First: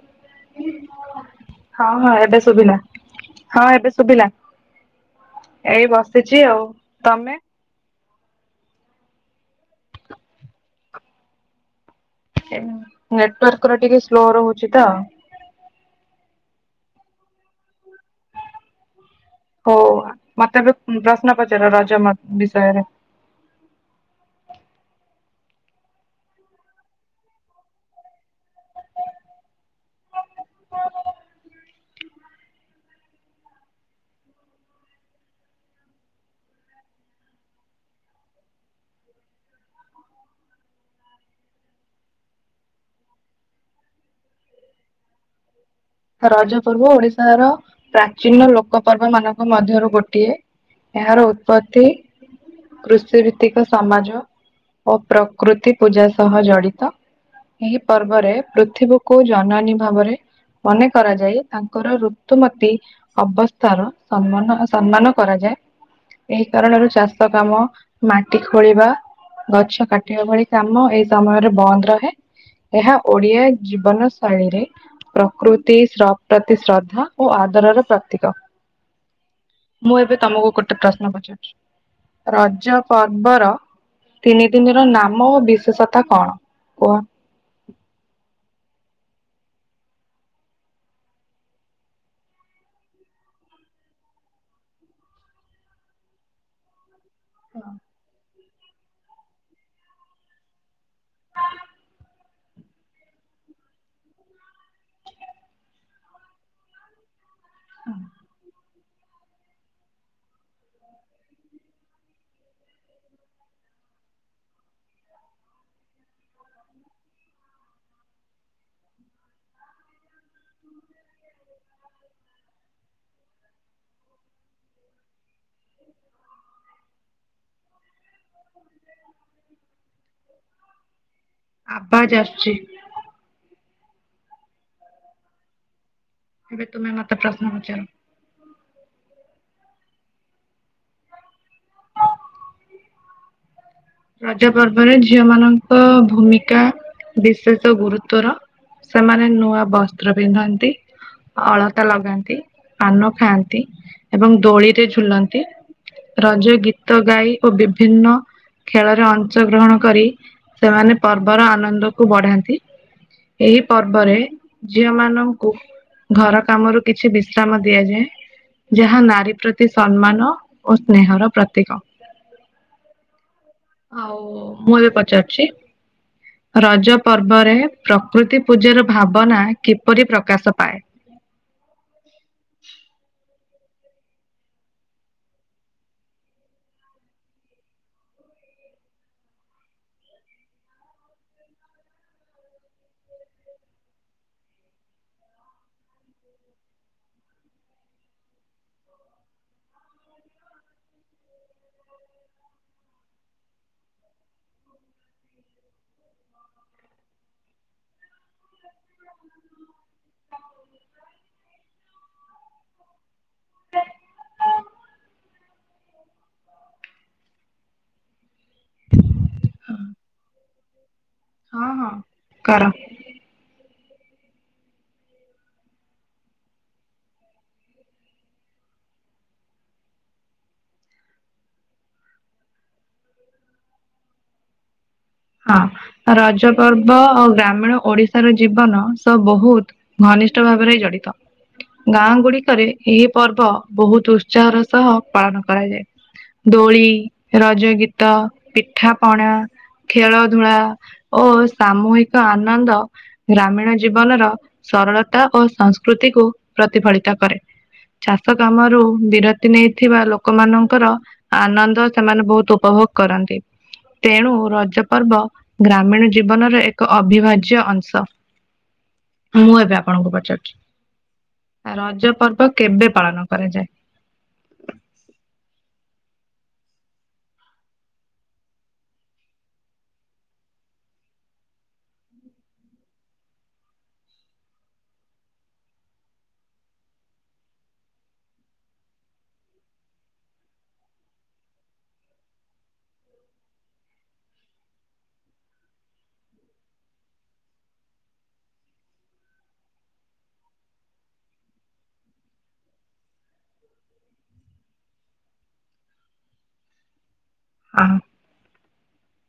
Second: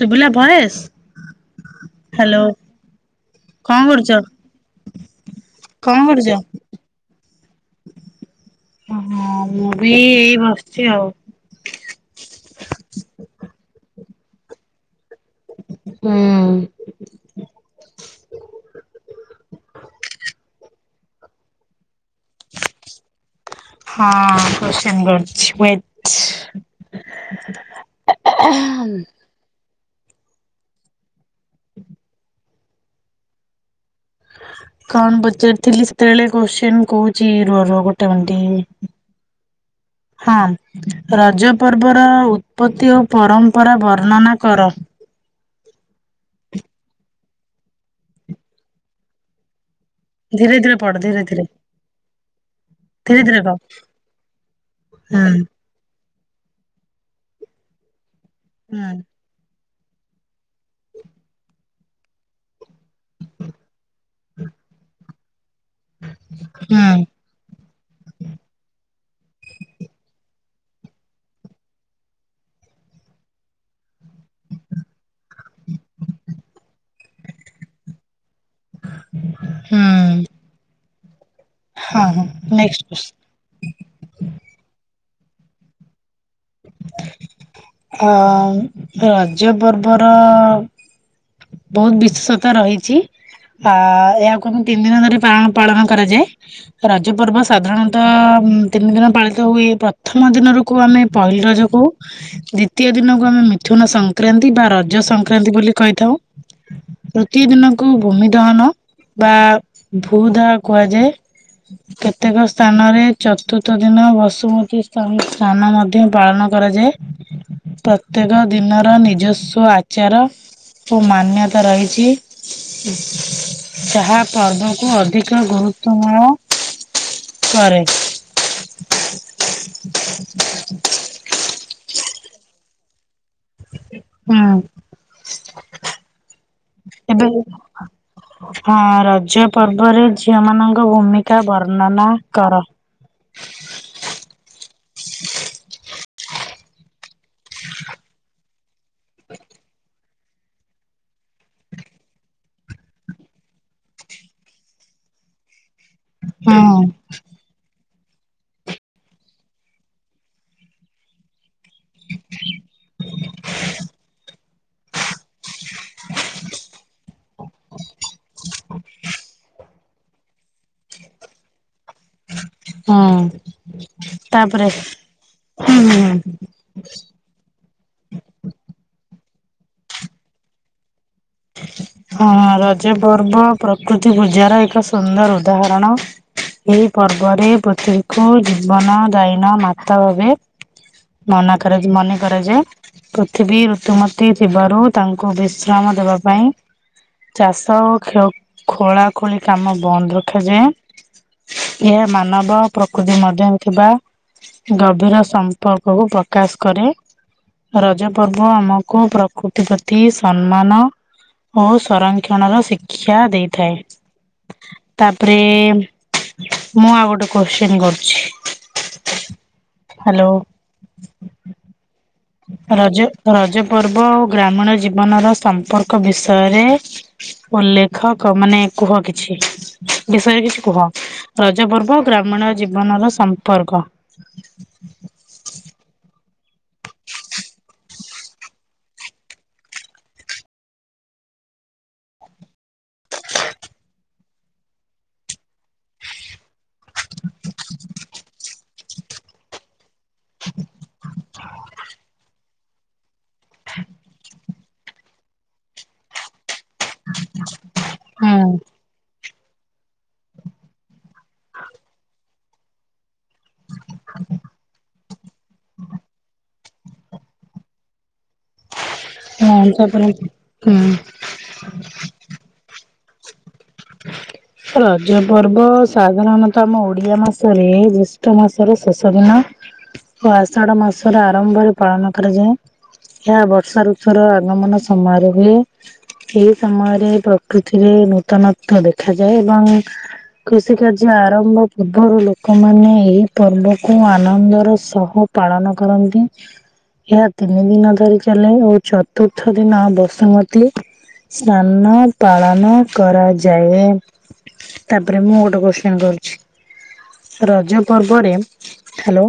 ସୁୁବିଲା voice? ହଁ ହଁ ଏବେ ହ୍ୟାଲୋ ଶୁଭିଲା ହଁ କଣ ଏବେ କରୁଛ ଶୁଭିଲା। ଏଇ କଣ କରୁଛ? ବସିଛି ଆଉ ତମେ? ହଁ ମୁଁ ବି ଏଇ ବସିଛି ଆଉ। ନେଟୱାର୍କ ର ଟିକେ ସ୍ଲୋ ରହୁଛି ତ। ହୁଁ ହଉ ମତେ ଏବେ ପ୍ରଶ୍ନ ପଚାର ରଜ ମ ବିଷୟରେ। ହଁ କୁଶ୍ଚିନ କରୁଛି ୱେଟ୍। [unintelligible] [unintelligible] କଣ ପଚାରଥିଲି ସେତେବେଳେ କୋଶ୍ଚିନ କହୁଛି ରୁହ ରୁହ ଗୋଟେ ମିନଟ୍। ହଁ ରଜ ପର୍ବର ଉତ୍ପତ୍ତି ଓ ପରମ୍ପରା ବର୍ଣ୍ଣନା କର। ରଜ ପର୍ବ ଓଡିଶାର ପ୍ରାଚୀନ ଲୋକ ପର୍ବ ମାନଙ୍କ ମଧ୍ୟରୁ ଗୋଟେ। ଧୀରେ ଧୀରେ ପଢ ଗୋଟିଏ ଧୀରେ ଏହାର ଧୀରେ ଉତ୍ପତ୍ତି। କୃଷି ଧୀରେ ଧୀରେ କହ ଭିତ୍ତିକ ସମାଜ ଓ ହୁଁ। ପ୍ରକୃତି। ପୂଜା ସହ ଜଡ଼ିତ ଏହି ପର୍ବରେ ହୁଁ ପୃଥିବୀକୁ ଜନନୀ ଭାବରେ ମନେ କରାଯାଇ ତାଙ୍କର ଋତୁମତୀ ଅବସ୍ତା ର ସମ୍ମାନ ର ସମ୍ମାନ କରାଯାଏ, ଏହି ହୁଁ କାରଣରୁ ଚାଷୀ ଚାସ କାମ ମାଟି ଖୋଳିବା ଗଛ କାଟିବା ଭଳି କାମ ଏଇ ସମୟରେ ବନ୍ଦ ରହେ। ଏହା ଓଡିଆ ଜୀବନ ଶୈଳୀରେ କୃତି ସପ୍ରତି ଶ୍ରଦ୍ଧା ଓ ଆଦରର ପ୍ରତୀକ। ମୁଁ ଏବେ ତମକୁ ଗୋଟେ ପ୍ରଶ୍ନ ପଚାରୁଛି। ହଁ ହଁ ରଜ ନେକ୍ସଟ୍ କୋଶ୍ଚିନ୍। ପର୍ବ ର ତିନି ଦିନିର ନାମ ଓ ବିଶେଷତା କଣ କୁହ। ଅ ରଜ୍ ପର୍ବର ବହୁତ ବିଶେଷତା ରହିଛି। ଆ ଏହାକୁ ଆମେ ତିନି ଦିନ ଧରି ପାଳନ କରାଯାଏ। ରଜ ପର୍ବ ହଁ, ସାଧାରଣତଃ ତିନି ଦିନ ପାଳିତ ହୁଏ ପ୍ରଥମ ଦିନ ରୁ କୁ ଆମେ ପହିଲ ରଜ କହୁ। ଦ୍ଵିତୀୟ ଦିନକୁ ଆମେ ମିଥୁନ ସଂକ୍ରାନ୍ତି ବା ରଜ ସଂକ୍ରାନ୍ତି ବୋଲି କହିଥାଉ। ତୃତୀୟ ଦିନକୁ ଭୂମି ଦହନ ବା ଭୂ ଦାହ କୁହାଯାଏ। କେତେକ ସ୍ଥାନରେ ଚତୁର୍ଥ ଦିନ ବସୁମତୀ ସ୍ନାନ ସ୍ଥାନ ମଧ୍ୟ ଧ୍ୟ ପାଳନ କରାଯାଏ ପ୍ରତ୍ୟେକ ଦିନର ନିଜସ୍ଵ ଆଚାର ଓ ମାନ୍ୟତା ରହିଚି। ଯାହା ପର୍ବକୁ ଅଧିକ ଗୁରୁତ୍ଵ ପୂର୍ଣ୍ଣ କରେ। ଆବାଜ ଆସୁଛି। ହୁଁ। ଏବେ ତୁମେ ମତେ ଏବେ ପ୍ରଶ୍ନ ପଚାର। ହଁ ରଜ ପର୍ବରେ ଝିଅ ମାନଙ୍କ ଭୂମିକା ବର୍ଣ୍ଣନା କର। ରଜା ପର୍ବରେ ଝିଅ ମାନଙ୍କ ଭୂମିକା ବିଶେଷ ଗୁରୁତର ସେମାନେ ନୂଆ ବସ୍ତ୍ର ପିନ୍ଧନ୍ତି। ଅଳତା ଲଗାନ୍ତି ପାନ ଖାଆନ୍ତି ଏବଂ ଦୋଳିରେ ଝୁଲନ୍ତି। ରଜ ହୁଁ ଗୀତ ଗାଇ ଓ ବିଭିନ୍ନ ଖେଳରେ ଅଂଶ ଗ୍ରହଣ କରି ସେମାନେ ପର୍ବର ଆନନ୍ଦକୁ ବଢାନ୍ତି। ଏହି ପର୍ବରେ ଝିଅ ମାନଙ୍କୁ ଘର କାମରୁ କିଛି ବିଶ୍ରାମ ଦିଆଯାଏ। ଯାହା ନାରୀ ପ୍ରତି ସମ୍ମାନ ଓ ସ୍ନେହର ପ୍ରତୀକ। ହଁ ଆଉ ତାପରେ ମୁଁ ଏବେ ପଚାରୁଛି ଉ ହୁଁ। ରଜ ପର୍ବରେ ପ୍ରକୃତି ପୂଜାର ଭାବନା କିପରି ପ୍ରକାଶ ପାଏ। ହଁ ରଜ ପର୍ବ ପ୍ରକୃତି ପୂଜାର ଏକ ସୁନ୍ଦର ଉଦାହରଣ। ଏହି ପର୍ବରେ ପ୍ରକୃତି କୁ ଜୀବନ ଦାଇନ ମାତା ଭାବେ ମନା କରା ଯ ମନେ କରାଯାଏ। ପୃଥିବୀ ଋତୁମତୀ ଥିବାରୁ ତାଙ୍କୁ ବିଶ୍ରାମ ଦବା ପାଇଁ ଚାଷ ଓ ଖୋ ଖୋଳା ଖୋଳି କାମ ବନ୍ଦ ରଖାଯାଏ। ଏହା ମାନବ ପ୍ରକୃତି ମଧ୍ୟରେ ଥିବା- ଗଭୀର ସମ୍ପର୍କକୁ ପ୍ରକାଶ କରେ। ରଜ ପର୍ବ ଆମକୁ ପ୍ରକୃତି ପ୍ରତି ସମ୍ମାନ ଓ ସଂରକ୍ଷଣର ଶିକ୍ଷା ଦେଇଥାଏ। ତାପରେ ମୁଁ ଆଉ ଗୋଟେ କୋଶ୍ଚନ କରୁଛି। ???? ହାଲୋ। ହଁ ହଁ। କର ରଜ ରଜ ପର୍ବ ଓ ଗ୍ରାମୀଣ ଜୀବନ ର ସମ୍ପର୍କ ବିଷୟରେ ଉଲେଖ କ ମାନେ କୁହ କିଛି ବିଷୟରେ କିଛି କୁହ। ରଜ ପର୍ବ ଗ୍ରାମୀଣ ଜୀବନର ସମ୍ପର୍କ ହଁ ରଜ ପର୍ବ ଆଉ ଗ୍ରାମୀଣ ଓଡିଶାର ଜୀବନ ସ ବହୁତ ଘନିଷ୍ଠ ଭାବରେ ଜଡିତ। ଗାଁ ଗୁଡିକରେ ଏହି ପର୍ବ ବହୁତ ଉତ୍ସାହର ସହ ପାଳନ କରାଯାଏ। ଦୋଳି ରଜ ଗୀତ ପିଠାପଣା ଖେଳ ଧୂଳା ଓ ସାମୂହିକ ଆନନ୍ଦ ଗ୍ରାମୀଣ ଜୀବନର ସରଳତା ଓ ସଂସ୍କୃତି କୁ ପ୍ରତିଫଳିତ କରେ ଚାଷ ହଁ କାମରୁ ବିର ତି ନେଇ ଥିବା ଲୋକମାନଙ୍କର ଆନନ୍ଦ ସେମାନେ ବହୁତ ଉପଭୋଗ କରନ୍ତି। ତେଣୁ ରଜ ପର୍ବ ଗ୍ରାମୀଣ ଜୀବନର ଏକ ଅବିଭାଜ୍ୟ ଅଂଶ। ମୁଁ ହଁ ଏବେ ତାପରେ ଆପଣଙ୍କୁ ପଚାରୁଛି। ହୁଁ ଆ ରଜ ପର୍ବ କେବେ ପାଳନ କରାଯାଏ। ରଜ ପର୍ବ ସାଧାରଣତଃ ଆମ ଓଡିଆ ମାସରେ ଜେଷ୍ଠ ମାସର ଶେଷ ଦିନ ଓ ଆଷାଢ ମାସରେ ଆରମ୍ଭରେ ପାଳନ କରାଯାଏ। ଏହା ବର୍ଷା ଋତୁ ର ଆଗମନ ସମୟରେ ହୁଏ। ଏଇ ସମୟରେ ପ୍ରକୃତିରେ ନୃତନତ୍ୱ ଦେଖାାଯାଏ ଏବଂ କୃଷି କାର୍ଯ୍ୟ ଆରମ୍ଭ ପୂର୍ବରୁ ଲୋକମାନେ ଏହି ପର୍ବକୁ ଆନନ୍ଦର ସହ ପାଳନ କରନ୍ତି। ଏହା ତିନି ଦିନ ଧରି ଚାଲେ ଓ ଚତୁର୍ଥ ଦିନ ବସୁମତୀ ସ୍ନାନ ପାଳନ କରାଯା ଯାଏ ତାପରେ ମୁଁ ଗୋଟେ କୋଶ୍ଚେନ କରୁଛି। ରଜ ଅ ପର୍ବରେ ହ୍ୟାଲୋ।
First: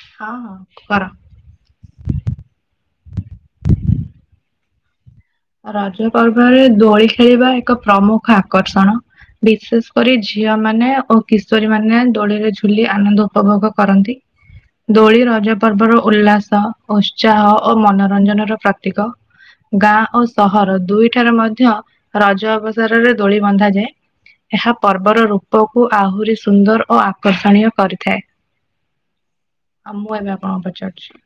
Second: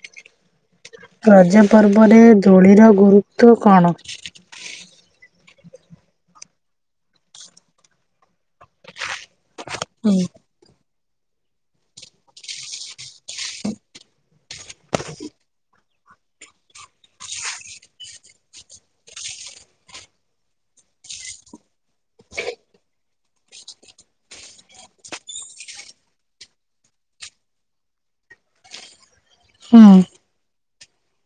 ହଁ ହଁ କର। ରଜ ପର୍ବରେ ଦୋଳିର ଗୁରୁତ୍ୱ କଣ। ରଜ ପର୍ବରେ ଦୋଳି ଖେଳିବା ଏକ ପ୍ରମୁଖ ଆକର୍ଷଣ ବିଶେଷ କରି ଝିଅ ମାନେ ଓ କିଶୋରୀ ମାନେ ଦୋଳିରେ ଝୁଲି ଆନନ୍ଦ ଉପଭୋଗ କରନ୍ତି। ଦୋଳି ରଜ ପର୍ବର ଉଲ୍ଲାସ ଉତ୍ସାହ ଓ ମନୋରଞ୍ଜନର ପ୍ରତୀକ ଗାଁ ଓ ସ ସହର ଦୁଇ ଠାରେ ମଧ୍ୟ ରଜ ଅବସରରେ ଦୋଳି ବନ୍ଧାଯାଏ। ଏହା ପର୍ବର ରୂପକୁ ଆହୁରି ସୁନ୍ଦର ଓ ଆକର୍ଷଣୀୟ କରିଥାଏ। ହୁଁ ଆଉ ମୁଁ ଏବେ ଆପଣଙ୍କୁ ପଚାରୁଛି।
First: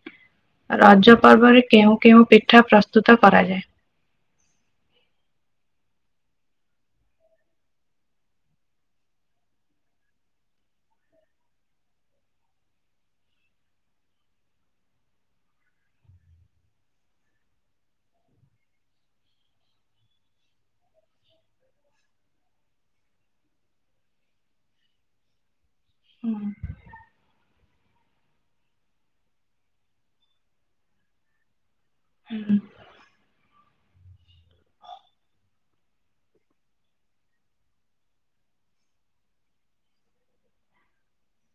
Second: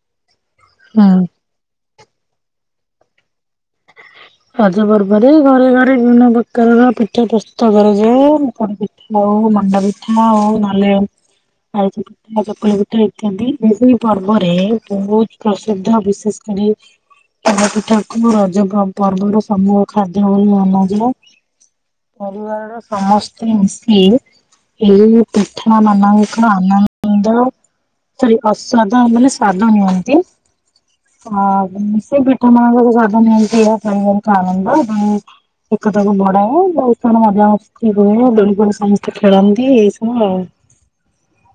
ରଜ ହୁଁ। ପର୍ବରେ କେଉଁ କେଉଁ ପିଠା ପ୍ରସ୍ତୁତ କରାଯାଏ। ରଜ ପର୍ବରେ ଘରେ ଘରେ ବିଭିନ୍ନ ପ୍ରକାରର ପିଠା ପ୍ରସ୍ତୁତ କରାଯାଏ ପୋଡ଼ପି ହଉ ମଣ୍ଡା ପିଠା ହଉ ନହେଲେ ଆରିସା ପି ଆ ଚକୁଳି ପିଠା ଇତ୍ୟାଦି ଏହି ପର୍ବରେ ବହୁତ ପ୍ରସିଦ୍ଧ ବିଶେଷ କରି ପୋଡ଼ ପିଠାକୁ ରଜ ପର୍ବର ସମୁହ ଖାଦ୍ୟ ବୋଲି ମନାଯାଏ। ପରିବାରର ସମସ୍ତେ ମିଶି ଏଇ ପିଠା ହୁଁ ମନାଙ୍କ ଆନନ୍ଦ ସରି ଅସ୍ଵାଦ ମାନେ ସ୍ଵାଦ ନିଅନ୍ତି ଅ ସେ ପିଠା ମାନଙ୍କର ସ୍ୱାଦ ନିଅନ୍ତି ଏହା ପାରିବାରିକ ଆନନ୍ଦ ଆଉ ଏକ ତାକୁ ବଢାଏ ବହୁତ ଜଣ ମଜମସ୍ତି ହୁଏ ଦୋଳିଫୋଳି ସମସ୍ତେ ଖେଳନ୍ତି ଏଇ ସବୁ ଆଉ। [inaudible]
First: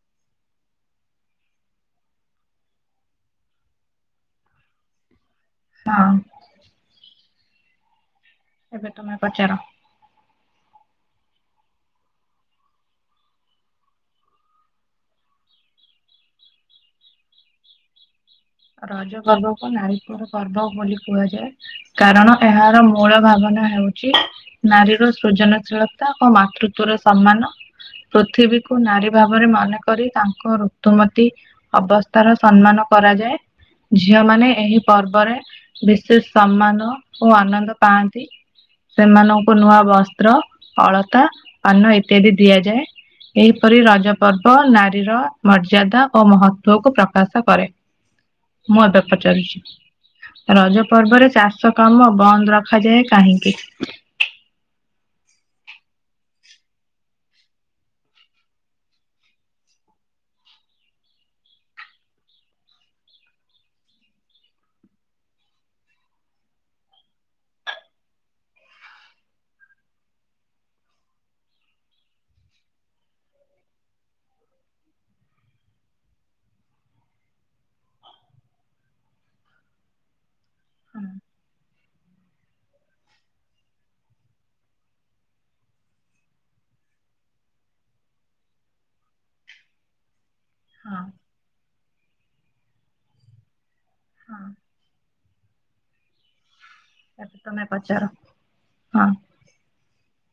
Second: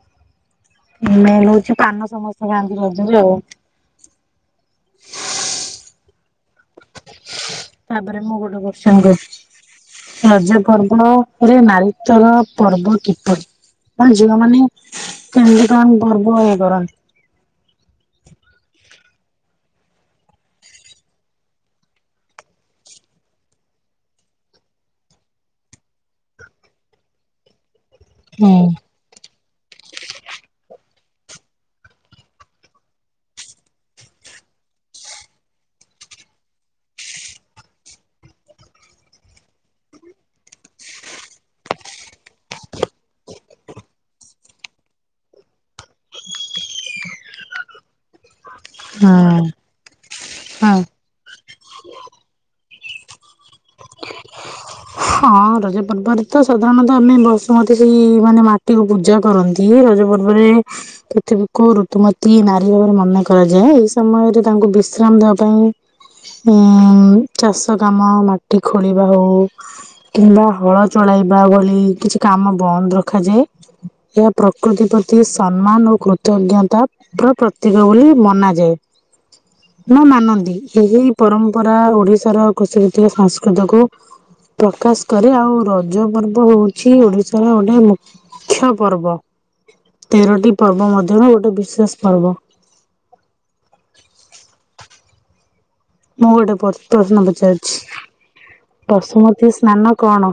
ମେନ୍ ହଉଚି ପାନ ସମସ୍ତେ ଖାଆନ୍ତି ରଜରେ ଆଉ। ହଁ। ତାପରେ ମୁଁ ଗୋଟେ ଏବେ କୋଶ୍ଚେନ ତମେ କରୁଚି। ପଚାର। ରଜ ପର୍ବ ପରେ ନାରୀତ୍ୟର ପର୍ବ କିପରି। ମ ଝିଅ ମାନେ କେମତି କଣ ପର୍ବ ଇଏ କରନ୍ତି। ରଜ ପର୍ବ କୁ ନାରୀତ୍ବର ପର୍ବ ବୋଲି କୁହାଯାଏ। କାରଣ ଏହାର ମୂଳ ଭାବନା ହଉଚି ନାରୀର ସୃଜନଶୀଳତା ଓ ମାତୃତ୍ଵର ସମ୍ମାନ ହୁଁ। ପୃଥିବୀକୁ ନାରୀ ଭାବରେ ମନେକରି ତାଙ୍କ ଋତୁମତୀ ଅବସ୍ଥାର ସମ୍ମାନ କରାଯାଏ। ଝିଅ ମାନ ଏହି ପର୍ବରେ ବିଶେଷ ସମ୍ମାନ ଓ ଆନନ୍ଦ ପାଆନ୍ତି। ସେମାନଙ୍କୁ ନୂଆ ବସ୍ତ୍ର ଅଳତା ପାନ ଇତ୍ୟାଦି ଦିଆଯାଏ। ଏହିପରି ରଜ ପର୍ବ ନାରୀର ମର୍ଯ୍ୟାଦା ଓ ମହତ୍ଵକୁ ପ୍ରକାଶ କରେ। ମୁଁ ଏବେ ହଁ ପଚାରୁଛି ହଁ। ରଜ ପର୍ବରେ ଚା ଷ କାମ ବନ୍ଦ ରଖାଯାଏ କାହିଁକି। ହଁ ରଜ ପର୍ବରେ ତ ସାଧାରଣତଃ ଆମେ ବସୁମତୀ ସେଇ ମାନେ ମାଟିକୁ ପୂଜା କରନ୍ତି। ଇଏ ରଜପର୍ବରେ ପୃଥିବୀକୁ ଊତୁମତୀ ନାରୀ ଭାବରେ ମନେ କରାଯାଏ ଏଇ ସମୟରେ ତାଙ୍କୁ ବିଶ୍ରାମ ଦବା ହିଁ ଉଁ ଚାଷ କାମ ମାଟି ଖୋଳିବା ହୋଉ। କିମ୍ବା ହଳ ଚଳେଇବା ଭଳି କିଛି କାମ ବନ୍ଦ ରଖାଯାଏ। ଏହା ପ୍ରକୃତି ପ୍ରତି ସମ୍ମାନ ଓ କୃତଜ୍ଞତା ର ପ୍ରତୀକ ବୋଲି ମନାଯାଏ ନା ମାନନ୍ତି। ହଁ ଏହି ପରମ୍ପରା ଓଡିଶାର କୃଷିଭିତ୍ତିକ ସଂସ୍କୃତକୁ ପ୍ରକାଶ କରେ ଆଉ ରଜ ପର୍ବ ହୋଉଚି ଓଡିଶାର ଗୋଟେ ମୁ ମୁଖ୍ୟ ପର୍ବ ତେରଟି ପର୍ବ ମଧ୍ୟରୁ ଗୋଟେ ବିଶେଷ ପର୍ବ। ହଁ। ମୁଁ ଗୋଟେ ପ୍ରତ-ଶ୍ନ ଏବେ ତମେ ପଚାରୁଚି ପଚାର ହଁ। ବଶୁମତୀ ସ୍ନାନ କଣ?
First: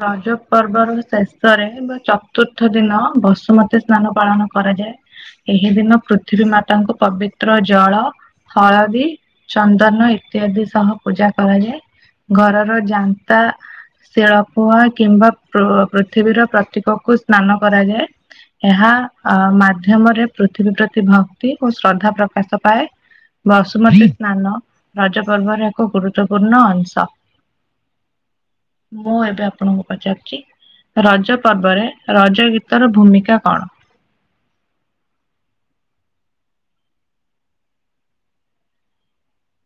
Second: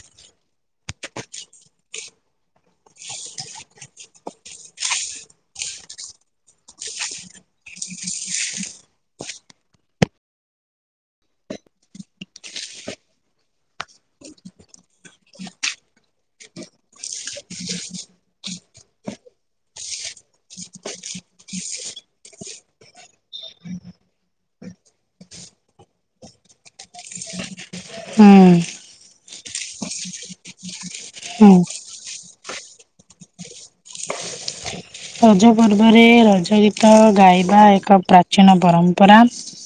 ରଜ ପର୍ବର ଶେଷରେ ବା ଚତୁର୍ଥ ଦିନ ବସୁମତୀ ସ୍ନାନ ପାଳନ କରାଯାଏ। ଏହି ଦିନ ପୃଥିବୀ ମାତାଙ୍କୁ ପବିତ୍ର ଜଳ ହଳଦୀ ଚନ୍ଦନ ଇତ୍ୟାଦି ସହ ପୂଜା କରାଯାଏ। ଘରର ଯାନ୍ତା ଶିଳ ପୁଆ କିମ୍ବା ପୃ-ପୃଥିବୀର ପ୍ରତୀକକୁ ସ୍ନାନ କରାଯାଏ। ଏହା ଅ ମାଧ୍ୟମରେ ପୃଥିବୀ ପ୍ରତି ଭକ୍ତି ଓ ଶ୍ରଦ୍ଧା ପ୍ରକାଶ ପାଏ। ବସୁମତୀ ସ୍ନାନ ରଜ ପର୍ବର ଏକ ଗୁରୁତ୍ୱପୂର୍ଣ୍ଣ ଅଂଶ। ହୁଁ। ମୁଁ ଏବେ ଆପଣଙ୍କୁ ପଚାରୁଚି ରଜ ହୁଁ ପର୍ବରେ ରଜ ଗୀତର ଭୂମିକା କଣ? ରଜ ପର୍ବରେ ରଜ ଗୀତ ଗାଇବା ଏକ ପ୍ରାଚୀନ ପରମ୍ପରା।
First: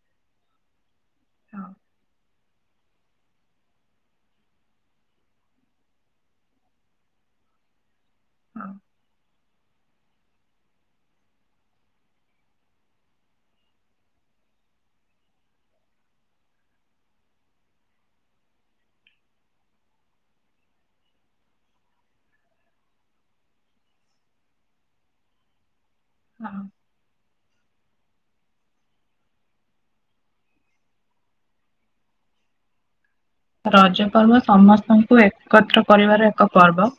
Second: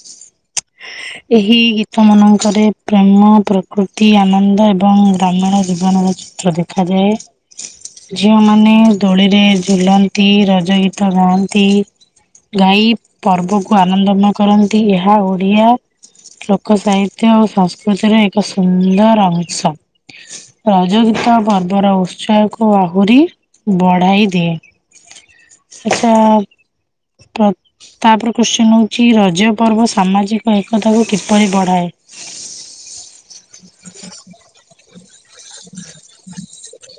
[inaudible] ଏହି ଗୀତ ମାନଙ୍କରେ ପ୍ରେମ, ପ୍ରକୃତି, ଆନନ୍ଦ, ଏବଂ ଗ୍ରାମୀଣ ଜୀବନର ଚିତ୍ର ଦେଖାଯାଏ। ଝିଅମାନେ ହଁ ଦୋଳିରେ ଝୁଲନ୍ତି ରଜ ଗୀତ ଗାଆନ୍ତି। ଗାଈ ପର୍ବକୁ ଆନନ୍ଦମୟ କରନ୍ତି ଏହା ଓଡିଆ ଲୋକ ସାହିତ୍ୟ ଓ ସଂସ୍କୃତିର ଏକ ସୁନ୍ଦର ଅଂଶ ରଜ ଗୀତ ପର୍ବର ଉତ୍ସାହକୁ ଆହୁରି ବଢାଇ ଦିଏ। ଆଚ୍ଛା ହଁ। ପ୍ର ତାପରେ କୋଶ୍ଚନ ହୋଉଚି ରଜ ପର୍ବ ସାମାଜିକ ଏକତାକୁ କିପରି ବଢ଼ାଏ? ରଜ ପର୍ବ ସମସ୍ତଙ୍କୁ ଏକତ୍ର କରିବାର ଏକ ପର୍ବ।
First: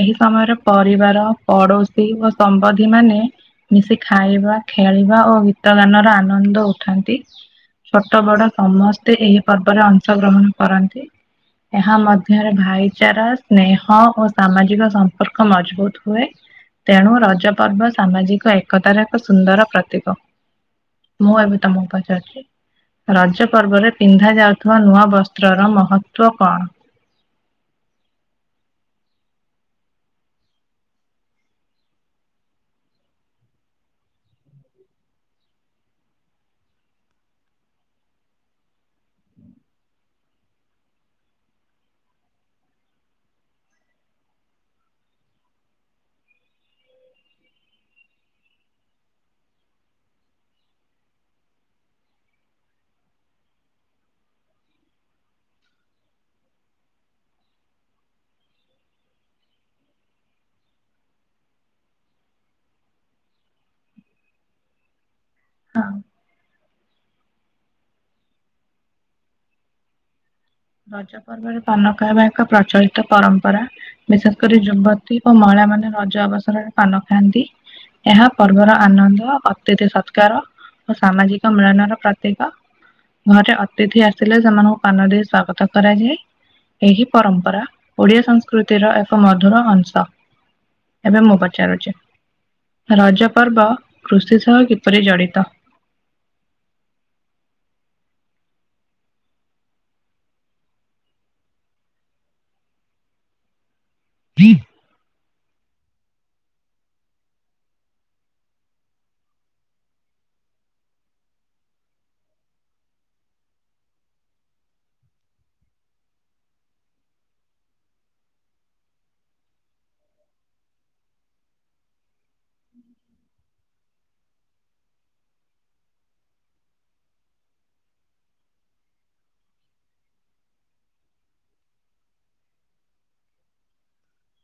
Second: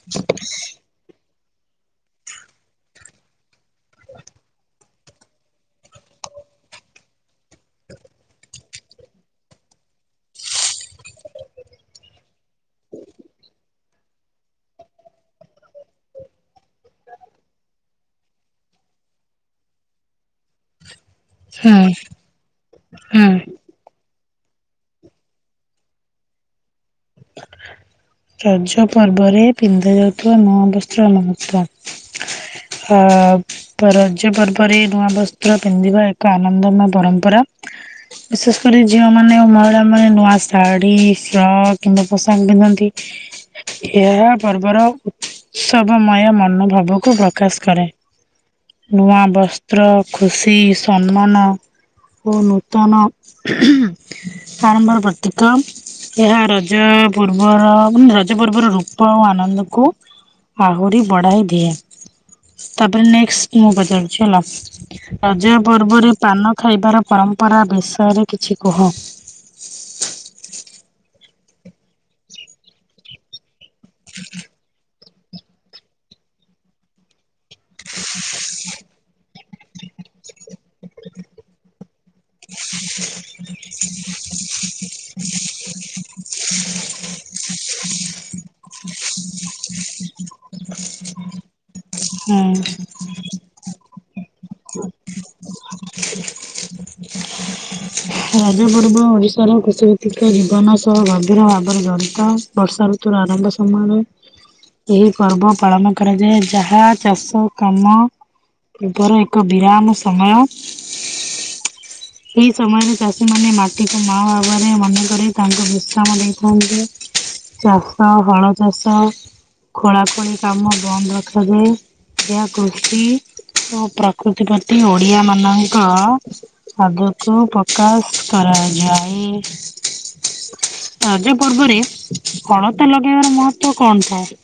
ଏହି ସମୟରେ ପରିବାର ପଡୋଶୀ ଓ ସମ୍ବନ୍ଧୀ ମାନେ ମିଶି ଖାଇବା, ଖେଳିବା ଓ ଗୀତ ଗାନର ଆନନ୍ଦ ଉଠାନ୍ତି। ଛୋଟ ବଡ ସମସ୍ତେ ଏହି ପର୍ବରେ ଅଂଶଗ୍ରହଣ କରନ୍ତି। ଏହା ମଧ୍ୟରେ ଭାଇଚାରା ସ୍ନେହ ଓ ସାମାଜିକ ସମ୍ପର୍କ ମଜବୁତ ହୁଏ। ତେଣୁ ରଜ ପର୍ବ ସାମାଜିକ ଏକତାର ଏକ ସୁନ୍ଦର ପ୍ରତୀକ। ମୁଁ ଏବେ ହୁଁ ତମକୁ ପାଚାରୁଚି ହୁଁ ରଜ ପର୍ବରେ ପିନ୍ଧା ଯାଉଥୁବା ନୂଆ ବସ୍ ତ୍ରର ମହତ୍ଵ କଣ? ରଜ ପର୍ବରେ ପିନ୍ଧା ଯାଉଥିବା ନୂଆ ବସ୍ତ୍ର [unintelligible] ହ ପ ରଜ ପର୍ବରେ ନୂଆ ବସ୍ତ୍ର ପିନ୍ଧିବା ଏକ ଆନନ୍ଦମୟ ପରମ୍ପରା। ବିଶେଷ କରି ଝିଅମାନେ ଓ ମହିଳାମାନେ ନୂଆ ଶାଢ଼ୀ ସକ୍ କିମ୍ବା ପୋଷାକ ପିନ୍ଧନ୍ତି ଏହା ପର୍ବର ଉ ତ୍ସବମୟ ମନୋଭାବକୁ ପ୍ରକାଶ କରେ। ନୂଆ ବସ୍ତ୍ର, ଖୁସି, ସମ୍ମାନ ଓ ନୂତନ ଆରମ୍ଭର ପ୍ରତୀକା ଏହା ର ରଜ ପୂର୍ବର ମାନେ ରଜ ପର୍ବର ରୂପ ଆଉ ଆନନ୍ଦକୁ ଆହୁରି ବଢାଇ ଦିଏ ତାପରେ ନେକ୍ସଟ୍ ମୁଁ ପଚାରୁଚି ହେଲା। ରଜ ହଁ ପର୍ବରେ ପାନ ଖାଇବାର ପରମ୍ପରା ବିଷୟରେ କିଛି କୁହ? ରଜ ପର୍ବରେ ପାନ ଖାଇବା ଏକ ପ୍ରଚଳିତ ପରମ୍ପରା ବିଶେଷ କରି ଯୁବ ଅଧିକ ମହିଳା ମାନେ ରଜ ଅବସରରେ ପାନ ଖାଆନ୍ତି ଏହା ପର୍ବର ଆନନ୍ଦ ଅତିଥି ସତ୍କାର ଓ ସାମାଜିକ ମିଳନର ପ୍ରତୀ କ ଘରେ ଅତିଥି ଆସିଲେ ସେମାନଙ୍କୁ ପାନ ଦେଇ ସ୍ବାଗତ ଏହି ପରମ୍ପରା ଓଡ଼ିଆ ସଂସ୍କୃତିର ଏକ ମଧୁର ଅଂଶ। ଏବେ ମୁଁ ପଚାରୁଛି। ହୁଁ। ରଜପର୍ବ କୃଷି ସହ କିପରି ଜଡ଼ିତ? ରଜ ପର୍ବ ଓଡିଶାର କୃଷି ଭିତ୍ତିକ ଜୀବନ ସହ ଗଭୀର ଭାବରେ ଜଡ଼ିତ। ବର୍ଷା ଋତୁର ଆରମ୍ଭ ସମୟରେ ଫି୍ ଏହି ପର୍ବ ପାଳନ କରାଯାଏ ଯାହା ଚାଷ କାମ ପୂର୍ବର ଏକ ବିରାମ ସମୟ। ଏଇ ସମୟରେ ଚାଷୀ ମାନେ ମାଟିକୁ ମା ଭାବରେ ମନେକରି ତାଙ୍କୁ ବିଶ୍ରାମ ଦେଇଥାନ୍ତି। ଚାଷ, ହଳଚାଷ ଖୋଳା ଖୋଳି କାମ ବନ୍ଦ ରଖାଯାଏ। ଏହା କୃଷି ଓ ପ୍ରକୃତି ପ୍ରତି ଓଡିଆ ମାନଙ୍କ ଆଗକୁ ପ୍ରକାଶ କରାଯାଏ। ରଜ ପର୍ବରେ ଅଳତା ଲଗେଇବାର ମହତ୍ତ୍ଵ କଣ ଥାଏ?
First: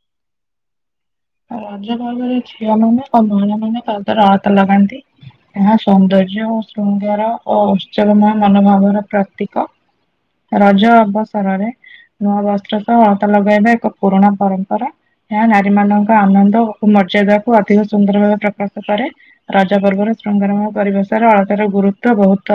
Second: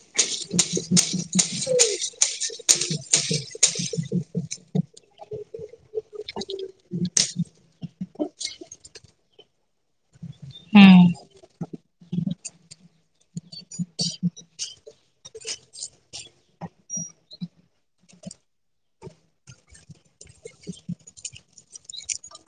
ରଜ ପର୍ବରେ ଝିଅ ମାନେ ଆଉ ମହିଳା ମାନେ ପାଦରେ ଅଳତା ଲଗାନ୍ତି। ଏହା ସୌନ୍ଦର୍ଯ୍ୟ ଓ ସୁନ୍ଦର ଓ ଉତ୍ସାହମୟ ମନୋଭାବର ପ୍ରତୀକ। ରଜ ହୁଁ ଅବସରରେ ନୂଆ ବସ୍ତ୍ର ସହ ଅଳତା ଲଗାଇବା ଏକ ପୁରୁଣା ପରମ୍ପରା ଏହା ନାରୀମାନଙ୍କ ଆନନ୍ଦ ଓ ମର୍ଯ୍ୟାଦାକୁ ଅଧିକ ସୁନ୍ଦର ଭାବେ ପ୍ରକାଶ କରେ। ରଜ ପର୍ବର ସୁନ୍ଦରମୟ ପରିବେଶରେ ଅଳତାର ଗୁରୁତ୍ଵ ବହୁତ।